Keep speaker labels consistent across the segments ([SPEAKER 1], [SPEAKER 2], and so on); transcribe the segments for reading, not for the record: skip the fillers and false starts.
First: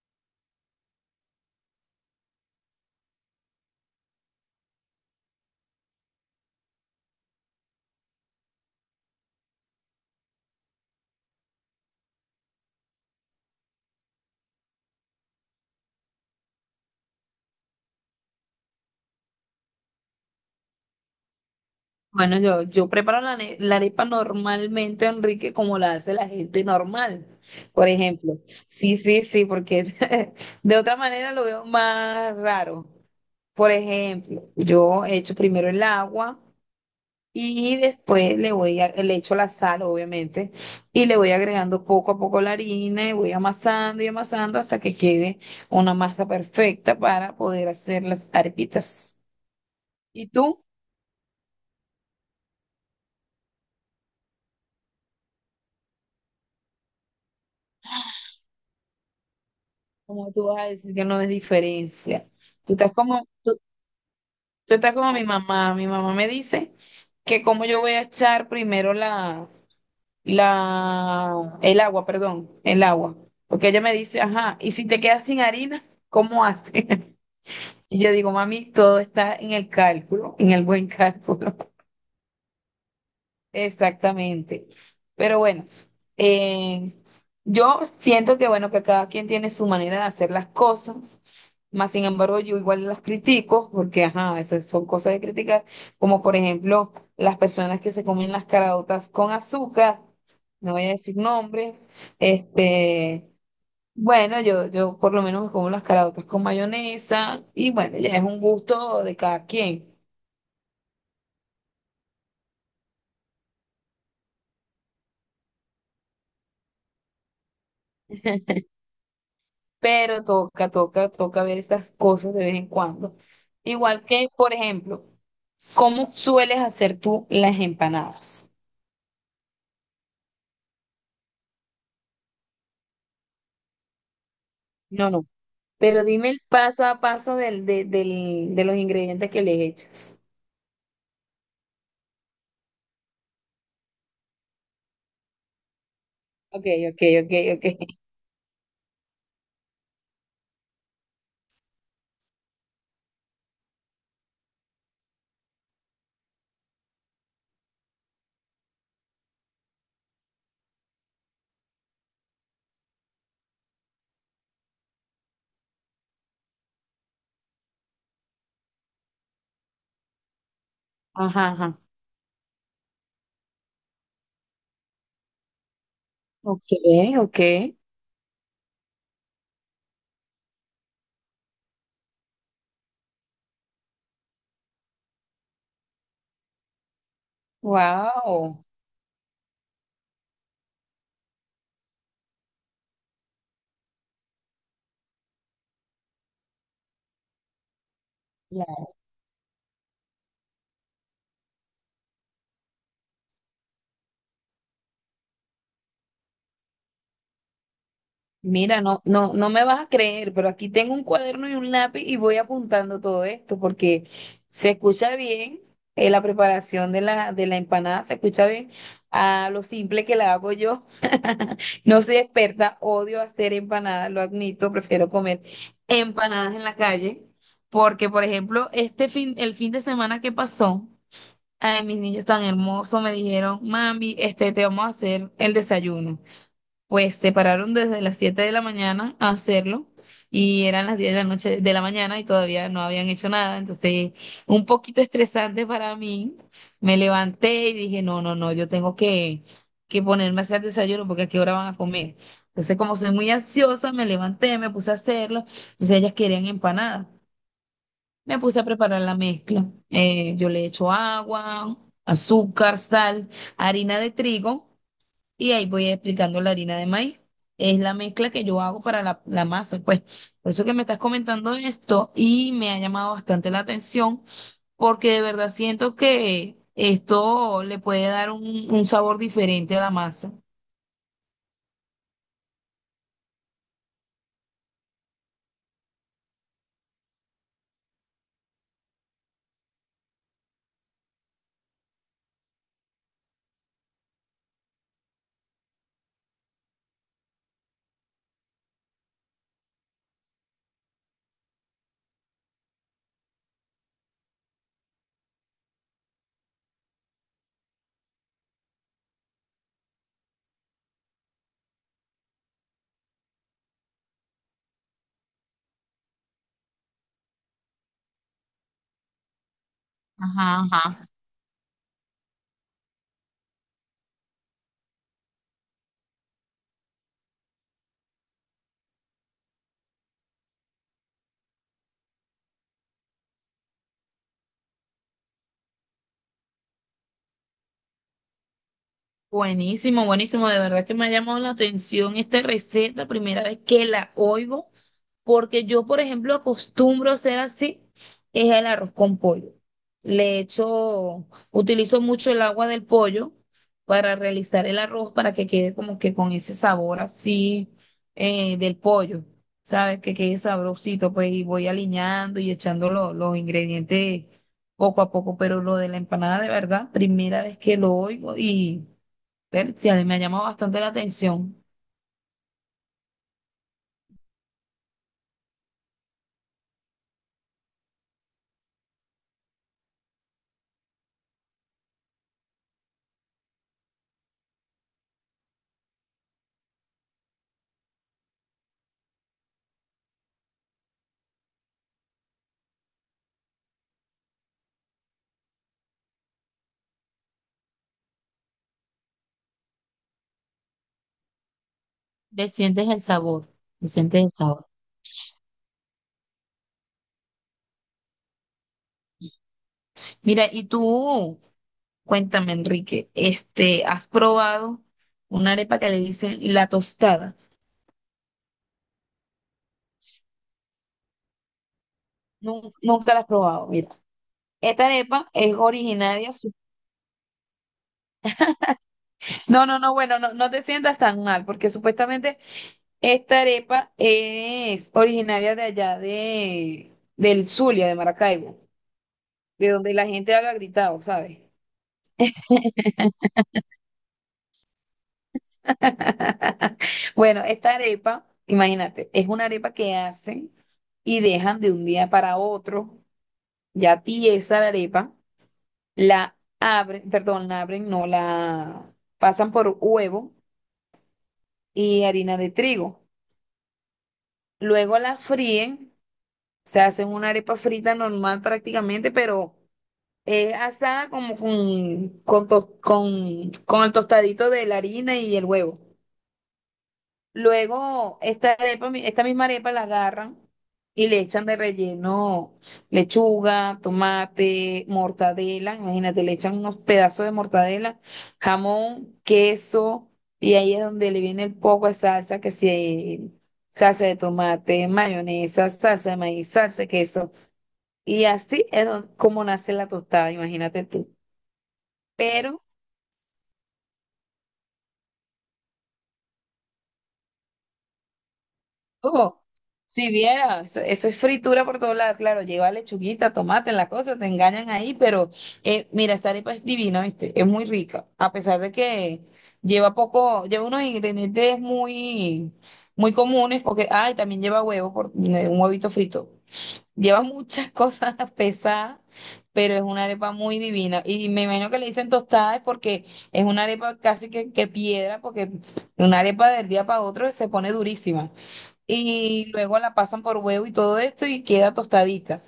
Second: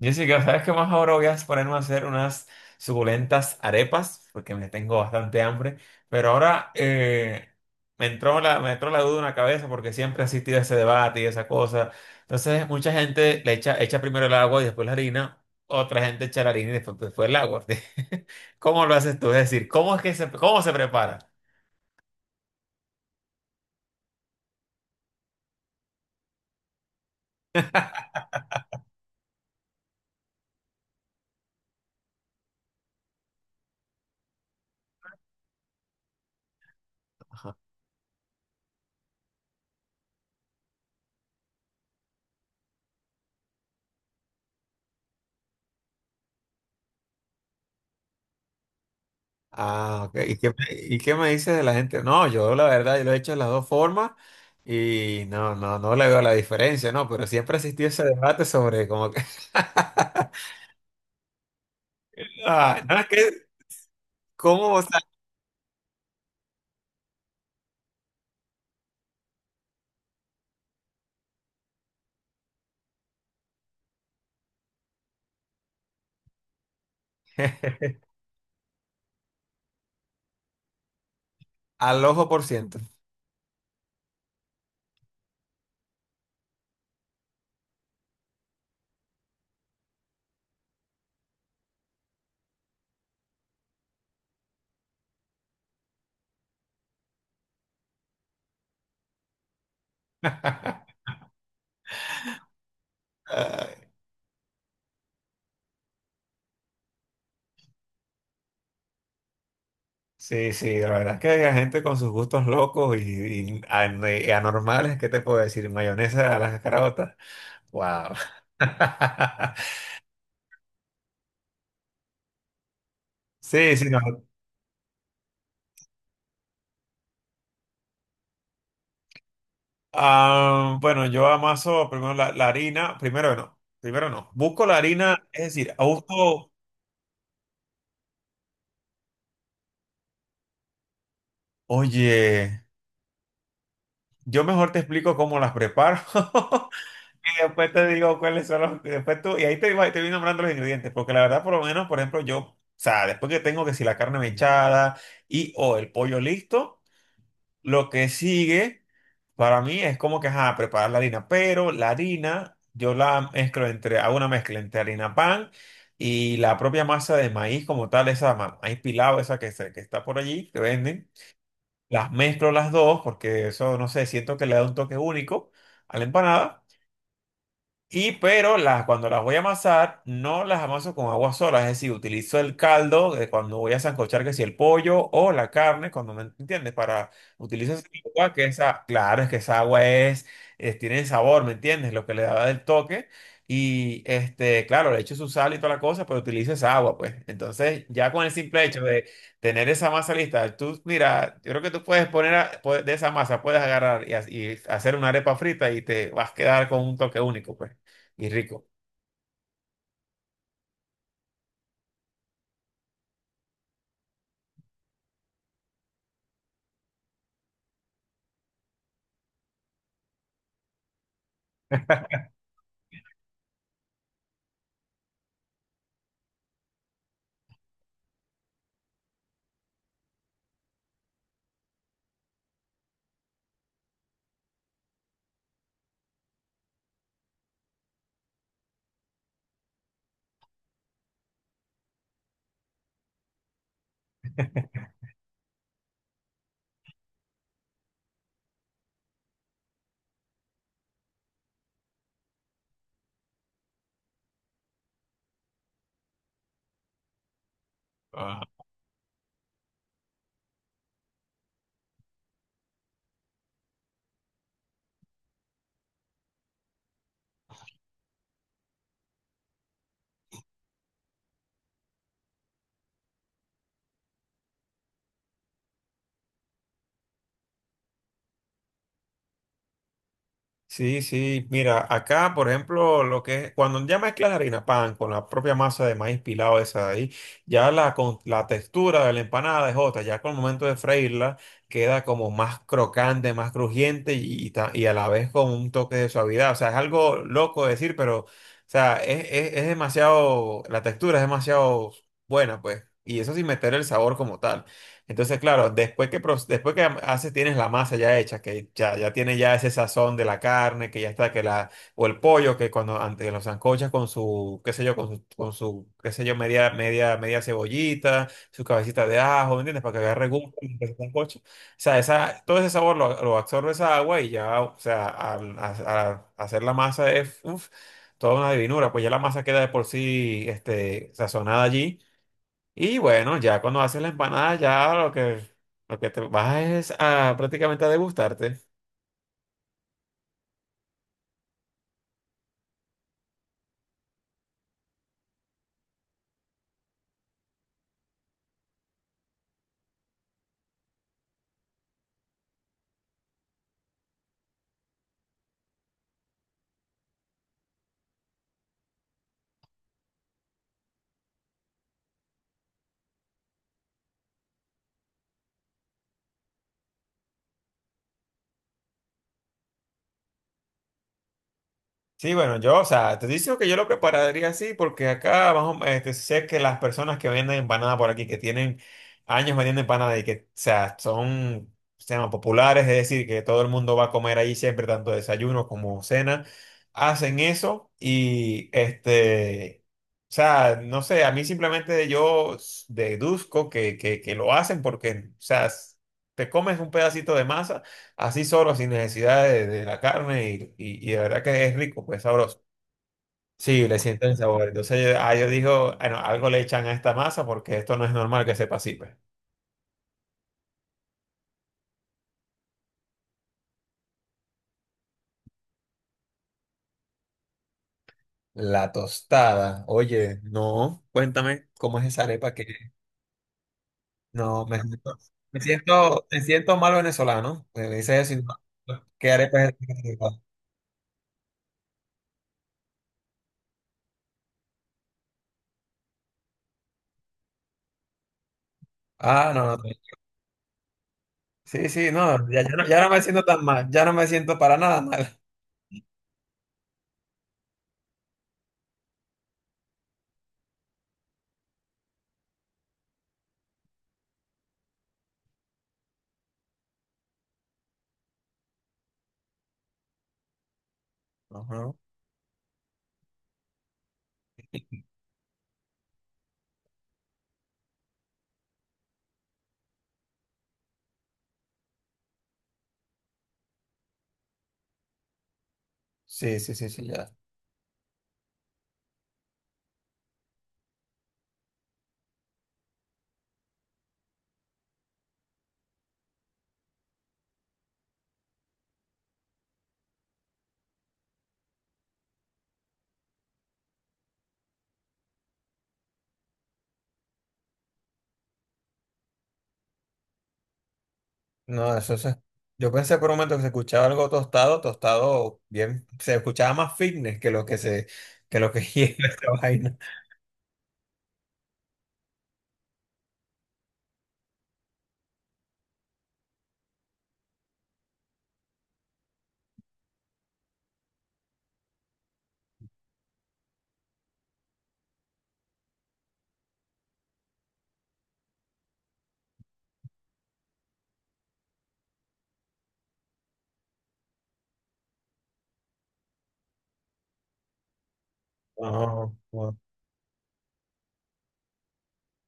[SPEAKER 1] Jessica, ¿sabes qué más? Ahora voy a ponerme a hacer unas suculentas arepas, porque me tengo bastante hambre. Pero ahora me entró la duda en la cabeza, porque siempre he asistido a ese debate y esa cosa. Entonces, mucha gente echa primero el agua y después la harina. Otra gente echa la harina y después el agua. ¿Cómo lo haces tú? Es decir, ¿cómo es que cómo se prepara?
[SPEAKER 2] Bueno, yo preparo la arepa normalmente, Enrique, como la hace la gente normal, por ejemplo. Sí, sí, sí, porque de otra manera lo veo más raro. Por ejemplo, yo echo primero el agua y después le echo la sal, obviamente, y le voy agregando poco a poco la harina y voy amasando y amasando hasta que quede una masa perfecta para poder hacer las arepitas.
[SPEAKER 1] Ah, ok.
[SPEAKER 2] ¿Y
[SPEAKER 1] ¿Y qué,
[SPEAKER 2] tú?
[SPEAKER 1] qué me dices de la gente? No, yo la verdad, yo lo he hecho de las dos formas y no le veo la diferencia, ¿no? Pero siempre ha existido ese debate sobre como que...
[SPEAKER 2] Como tú vas a decir que no es diferencia? Tú
[SPEAKER 1] Ah,
[SPEAKER 2] estás
[SPEAKER 1] no, es
[SPEAKER 2] como,
[SPEAKER 1] que,
[SPEAKER 2] tú,
[SPEAKER 1] ¿cómo?
[SPEAKER 2] tú
[SPEAKER 1] O
[SPEAKER 2] estás
[SPEAKER 1] sea,
[SPEAKER 2] como mi mamá. Mi mamá me dice que como yo voy a echar primero el agua, perdón, el agua. Porque ella me dice, ajá, y si te quedas sin harina, ¿cómo haces? Y yo digo, mami, todo está en el cálculo, en el buen cálculo.
[SPEAKER 1] al ojo por ciento.
[SPEAKER 2] Exactamente. Pero bueno, eh, yo siento que bueno, que cada quien tiene su manera de hacer las cosas, más sin embargo yo igual las critico, porque ajá, esas son cosas de criticar, como por ejemplo las personas que se comen las caraotas con azúcar, no voy a decir nombre, este,
[SPEAKER 1] Ay,
[SPEAKER 2] bueno, yo por lo menos me como las caraotas con mayonesa, y bueno, ya es un gusto de cada quien.
[SPEAKER 1] sí, sí, la verdad es que hay gente con sus gustos locos y, y anormales, ¿qué te puedo decir? Mayonesa a las carotas. Wow.
[SPEAKER 2] Pero toca, toca, toca ver estas cosas de vez en cuando.
[SPEAKER 1] Sí, sí, no.
[SPEAKER 2] Igual que, por ejemplo, ¿cómo sueles hacer tú las empanadas?
[SPEAKER 1] Ah, bueno, yo amaso primero la harina, primero no. Busco la
[SPEAKER 2] No,
[SPEAKER 1] harina,
[SPEAKER 2] no.
[SPEAKER 1] es decir,
[SPEAKER 2] Pero dime el
[SPEAKER 1] busco,
[SPEAKER 2] paso a paso de los ingredientes que le echas.
[SPEAKER 1] oye, yo mejor te explico cómo las preparo
[SPEAKER 2] Ok, ok, ok,
[SPEAKER 1] y
[SPEAKER 2] ok.
[SPEAKER 1] después te digo cuáles son los, después tú, y ahí te, te voy nombrando los ingredientes, porque la verdad, por lo menos, por ejemplo, yo, o sea, después que tengo que si la carne mechada y o el pollo listo, lo que sigue. Para mí es como que, ajá, preparar la harina, pero la harina yo la mezclo entre, hago una mezcla entre harina pan y la propia masa de maíz como tal, esa maíz pilado, esa que, que está por allí, que venden.
[SPEAKER 2] Ajá, ajá.
[SPEAKER 1] Las mezclo las dos porque eso, no sé, siento que le da un toque único a la empanada.
[SPEAKER 2] Ok, ok.
[SPEAKER 1] Y pero las, cuando las voy a amasar, no las amaso con agua sola, es decir, utilizo el caldo de cuando voy a sancochar, que si el pollo o la carne, cuando me entiendes, para utilizar esa agua, que
[SPEAKER 2] Wow.
[SPEAKER 1] esa, claro, es que esa agua tiene sabor, ¿me entiendes? Lo que le da el toque. Y este, claro, le echo su sal y toda la cosa, pero utilizo esa agua, pues. Entonces, ya con el simple hecho de tener esa masa lista, tú, mira, yo creo que tú puedes poner a- puedes- de esa masa, puedes agarrar y, y hacer una arepa frita y te vas a quedar con un toque único, pues y rico.
[SPEAKER 2] Mira, no, no, no me vas a creer, pero aquí tengo un cuaderno y un lápiz y voy apuntando todo esto porque se escucha bien, la preparación de de la empanada, se escucha bien a lo simple que la hago yo. No soy experta, odio hacer empanadas, lo admito, prefiero comer empanadas en la calle porque, por ejemplo, este fin, el fin de semana que pasó, ay, mis niños tan hermosos me dijeron, mami, te vamos a hacer el desayuno. Pues se pararon desde las 7 de la mañana a hacerlo y eran las 10 de la noche de la mañana y todavía no habían hecho nada, entonces un poquito estresante para mí. Me levanté y dije, no, no, no, yo tengo que ponerme a hacer desayuno porque a qué hora van a comer. Entonces como soy muy ansiosa, me levanté, me puse a hacerlo, entonces ellas querían empanadas. Me
[SPEAKER 1] Ajá.
[SPEAKER 2] puse a preparar la mezcla. Yo le echo agua, azúcar, sal, harina de trigo. Y ahí voy explicando la harina de maíz. Es la mezcla que yo hago para la masa, pues. Por eso que me estás comentando esto y me ha llamado bastante la atención, porque de verdad siento que esto le puede dar un sabor diferente a la masa.
[SPEAKER 1] Sí, sí, mira, acá, por ejemplo, lo que es, cuando ya mezclas la harina pan con la propia masa de maíz pilado esa de ahí, ya la textura de la empanada es otra, ya con el momento de freírla queda como más crocante, más crujiente y, y a la vez con un toque de suavidad, o sea, es algo loco de decir, pero, o sea, es, es demasiado, la textura es demasiado buena, pues, y eso sin meter el sabor como tal. Entonces, claro, después después que haces, tienes la masa ya hecha, que ya, ya tiene ya ese sazón de la carne, que ya está, que la, o el pollo, que cuando antes los sancochas con su, qué sé yo, con su, qué sé yo, media cebollita, su cabecita de ajo, ¿me entiendes? Para que agarre gusto
[SPEAKER 2] Ajá,
[SPEAKER 1] en el
[SPEAKER 2] ajá.
[SPEAKER 1] sancocho. O sea, esa, todo ese sabor lo absorbe esa agua y ya, o sea, hacer la masa es, uf, toda una divinura, pues ya la masa queda de por sí, este, sazonada allí. Y bueno, ya cuando haces la empanada, ya lo que te vas es a prácticamente a degustarte.
[SPEAKER 2] Buenísimo, buenísimo. De verdad que me ha llamado la atención esta receta, primera vez que la oigo, porque yo, por ejemplo, acostumbro a hacer así, es el arroz con pollo. Utilizo mucho el agua del pollo para realizar el arroz para que quede como que con ese sabor así, del pollo, ¿sabes? Que quede sabrosito, pues, y voy aliñando y echando los ingredientes poco a poco, pero lo de la empanada, de verdad, primera vez que lo oigo, y Persia, me ha llamado bastante la atención.
[SPEAKER 1] Sí, bueno, yo, o sea, te digo que yo lo prepararía así porque acá vamos, este, sé que las personas que venden empanada por aquí, que tienen años vendiendo empanada y que, o sea, son, se llama, populares, es decir, que todo el mundo va a comer ahí siempre, tanto desayuno como cena, hacen eso y, este, o sea, no sé, a mí simplemente deduzco que, que lo hacen porque, o sea, s- te comes un pedacito de masa así solo, sin necesidad de la carne y, y de verdad que es rico, pues
[SPEAKER 2] Le
[SPEAKER 1] sabroso.
[SPEAKER 2] sientes el sabor, le
[SPEAKER 1] Sí, le
[SPEAKER 2] sientes
[SPEAKER 1] sienten
[SPEAKER 2] el
[SPEAKER 1] el
[SPEAKER 2] sabor.
[SPEAKER 1] sabor. Entonces yo, ah, yo digo, bueno, algo le echan a esta masa porque esto no es normal que sepa así, pues.
[SPEAKER 2] Mira, y tú, cuéntame, Enrique, ¿has probado una arepa que le dicen la tostada?
[SPEAKER 1] La tostada, oye, no, cuéntame cómo es esa arepa que
[SPEAKER 2] Nunca la has probado, mira.
[SPEAKER 1] no me
[SPEAKER 2] Esta
[SPEAKER 1] siento,
[SPEAKER 2] arepa es originaria.
[SPEAKER 1] me siento mal venezolano. Me dices eso y no, ¿qué arepa
[SPEAKER 2] No,
[SPEAKER 1] es
[SPEAKER 2] no, no, bueno,
[SPEAKER 1] esta?
[SPEAKER 2] no, no te sientas tan mal, porque supuestamente esta arepa es originaria de allá, del Zulia, de Maracaibo,
[SPEAKER 1] Ah,
[SPEAKER 2] de
[SPEAKER 1] no, no.
[SPEAKER 2] donde la gente habla gritado, ¿sabes?
[SPEAKER 1] Sí, sí, no, ya, ya no me siento tan mal, ya no me siento para nada mal.
[SPEAKER 2] Bueno, esta arepa, imagínate, es una arepa que hacen y dejan de un día para otro, ya tiesa la arepa, la abren, perdón, la abren, no la pasan por huevo
[SPEAKER 1] Ajá.
[SPEAKER 2] y harina de trigo. Luego la fríen, se hacen una arepa frita normal prácticamente, pero es asada como con el tostadito de la harina y el huevo.
[SPEAKER 1] Sí, sí, sí, sí, ya.
[SPEAKER 2] Luego, esta arepa, esta misma arepa la agarran y le echan de relleno lechuga, tomate, mortadela. Imagínate, le echan unos pedazos de mortadela, jamón, queso, y ahí es donde le viene el poco de salsa, que si salsa de tomate, mayonesa, salsa de maíz, salsa de queso. Y así es como nace la tostada, imagínate tú.
[SPEAKER 1] No, eso se...
[SPEAKER 2] Pero
[SPEAKER 1] Yo pensé por un momento que se escuchaba algo tostado, tostado bien, se escuchaba más fitness que lo que se, que lo que lleva
[SPEAKER 2] Oh,
[SPEAKER 1] esta vaina.
[SPEAKER 2] si vieras, eso es fritura por todos lados, claro, lleva lechuguita, tomate, la cosa, te engañan ahí, pero, mira, esta arepa es divina, ¿viste? Es muy rica, a pesar de que lleva poco, lleva unos ingredientes muy, muy comunes, porque, ay, también lleva huevo, un huevito frito. Lleva muchas cosas pesadas, pero es una arepa muy divina. Y me imagino que le dicen tostada es porque es una arepa casi que piedra, porque una arepa del día para otro se pone durísima
[SPEAKER 1] No,
[SPEAKER 2] y
[SPEAKER 1] no.
[SPEAKER 2] luego la pasan por huevo y todo esto y queda tostadita.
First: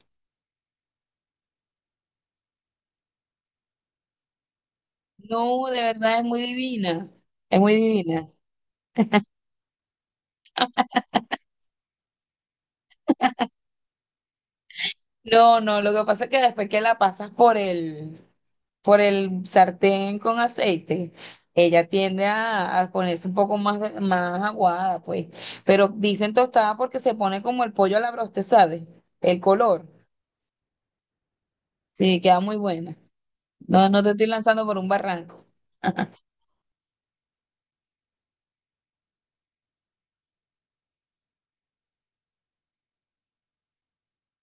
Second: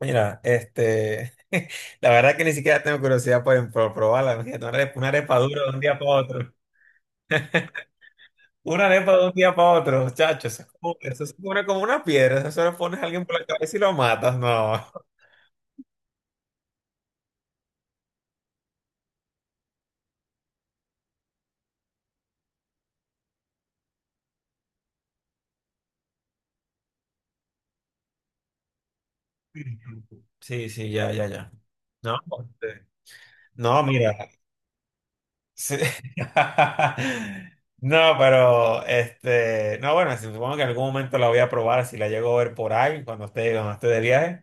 [SPEAKER 1] Mira, este, la verdad que ni siquiera tengo curiosidad por probarla. Imagínate, una arepa, una arepa dura
[SPEAKER 2] No,
[SPEAKER 1] de un
[SPEAKER 2] de
[SPEAKER 1] día para
[SPEAKER 2] verdad es muy
[SPEAKER 1] otro.
[SPEAKER 2] divina, es muy divina.
[SPEAKER 1] Una arepa de un día para otro, chacho. Eso, eso se pone como una piedra. Eso se lo pones a alguien por la cabeza y lo matas. No.
[SPEAKER 2] No, no, lo que pasa es que después que la pasas por por el sartén con aceite, ella tiende a ponerse un poco más, más aguada, pues. Pero dicen tostada porque se pone como el pollo a la broste, ¿sabes? El color.
[SPEAKER 1] Sí, sí, ya, ya, ya. No,
[SPEAKER 2] Sí, queda muy
[SPEAKER 1] este,
[SPEAKER 2] buena.
[SPEAKER 1] no,
[SPEAKER 2] No, no
[SPEAKER 1] mira.
[SPEAKER 2] te estoy lanzando por un barranco.
[SPEAKER 1] Sí. No, pero este, no, bueno, supongo que en algún momento la voy a probar si la llego a ver por ahí cuando esté de viaje,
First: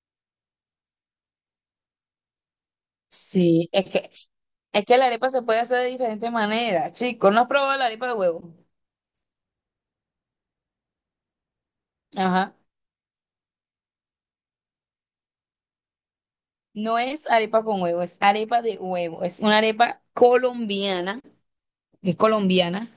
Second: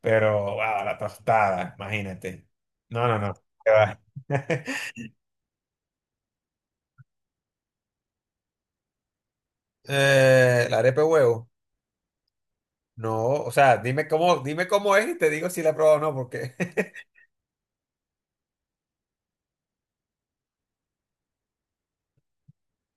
[SPEAKER 1] pero wow, la tostada, imagínate. No, no, no.
[SPEAKER 2] Sí,
[SPEAKER 1] Qué
[SPEAKER 2] es
[SPEAKER 1] va.
[SPEAKER 2] que Es que la arepa se puede hacer de diferentes maneras, chicos. ¿No has probado la arepa de huevo?
[SPEAKER 1] La arepa de huevo.
[SPEAKER 2] Ajá.
[SPEAKER 1] No, o sea, dime cómo es y te digo si la he probado o no, porque
[SPEAKER 2] No es arepa con huevo, es arepa de huevo. Es una arepa colombiana, es colombiana.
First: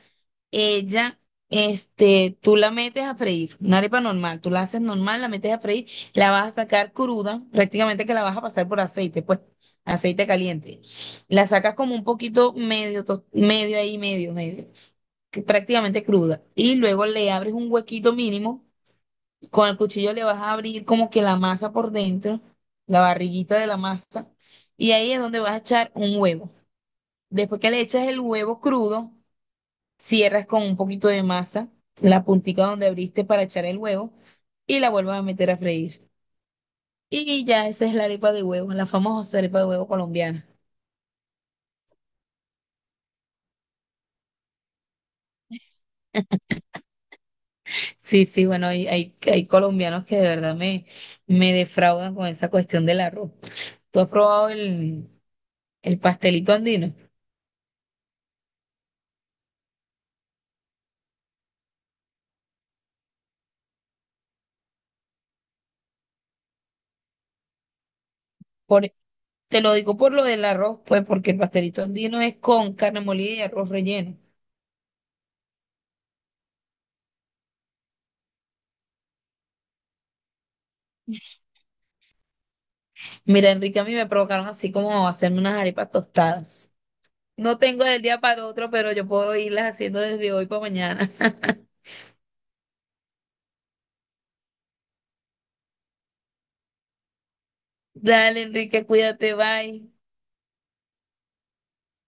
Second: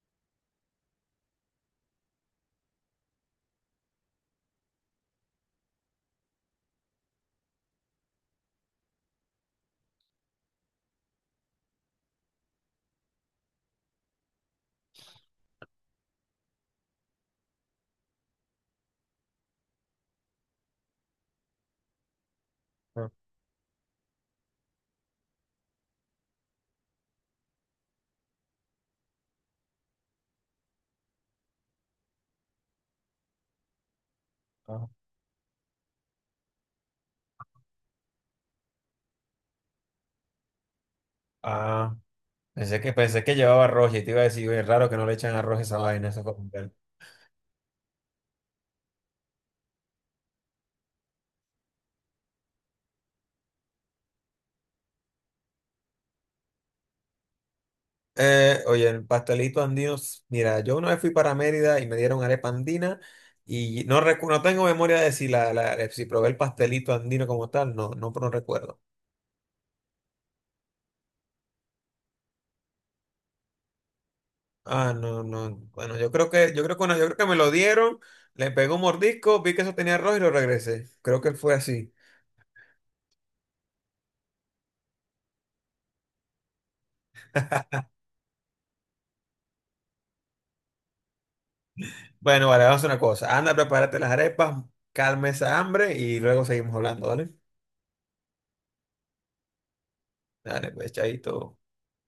[SPEAKER 2] Ella, tú la metes a freír, una arepa normal. Tú la haces normal, la metes a freír, la vas a sacar cruda, prácticamente que la vas a pasar por aceite, pues, aceite caliente. La sacas como un poquito medio, medio ahí, medio, que prácticamente cruda. Y luego le abres un huequito mínimo. Con el cuchillo le vas a abrir como que la masa por dentro, la
[SPEAKER 1] no,
[SPEAKER 2] barriguita de la masa, y ahí es donde vas a echar un huevo. Después que le echas el huevo crudo, cierras con un poquito de masa, la puntica donde abriste para echar el huevo, y
[SPEAKER 1] no.
[SPEAKER 2] la vuelves a meter a freír. Y ya esa es la arepa de huevo, la famosa arepa de huevo colombiana.
[SPEAKER 1] Ah, pensé que llevaba arroz y te iba a decir, oye, es raro que no le echan arroz a esa vaina, eso
[SPEAKER 2] Sí, sí, bueno, hay colombianos que de verdad me defraudan con esa cuestión del arroz. ¿Tú has probado el pastelito andino?
[SPEAKER 1] eh, oye, el pastelito andino, s- mira, yo una vez fui para Mérida y me dieron arepa andina y no, no tengo memoria de si, si probé el pastelito andino como tal, no, no, no recuerdo.
[SPEAKER 2] Por, Te lo digo por lo del arroz, pues, porque el pastelito andino es con carne molida y arroz relleno.
[SPEAKER 1] Ah, no, no, bueno, yo creo que, no, yo creo que me lo dieron, le pegué un mordisco, vi que eso tenía arroz y lo regresé. Creo que fue así.
[SPEAKER 2] Mira, Enrique, a mí me provocaron así como hacerme unas arepas tostadas. No tengo del día para otro, pero yo puedo irlas haciendo desde hoy para mañana.
[SPEAKER 1] Bueno, vale, vamos a hacer una cosa, anda, prepárate las arepas, calma esa hambre y luego seguimos hablando, ¿vale?
[SPEAKER 2] Dale, Enrique, cuídate, bye.
[SPEAKER 1] Dale, pues, chaito.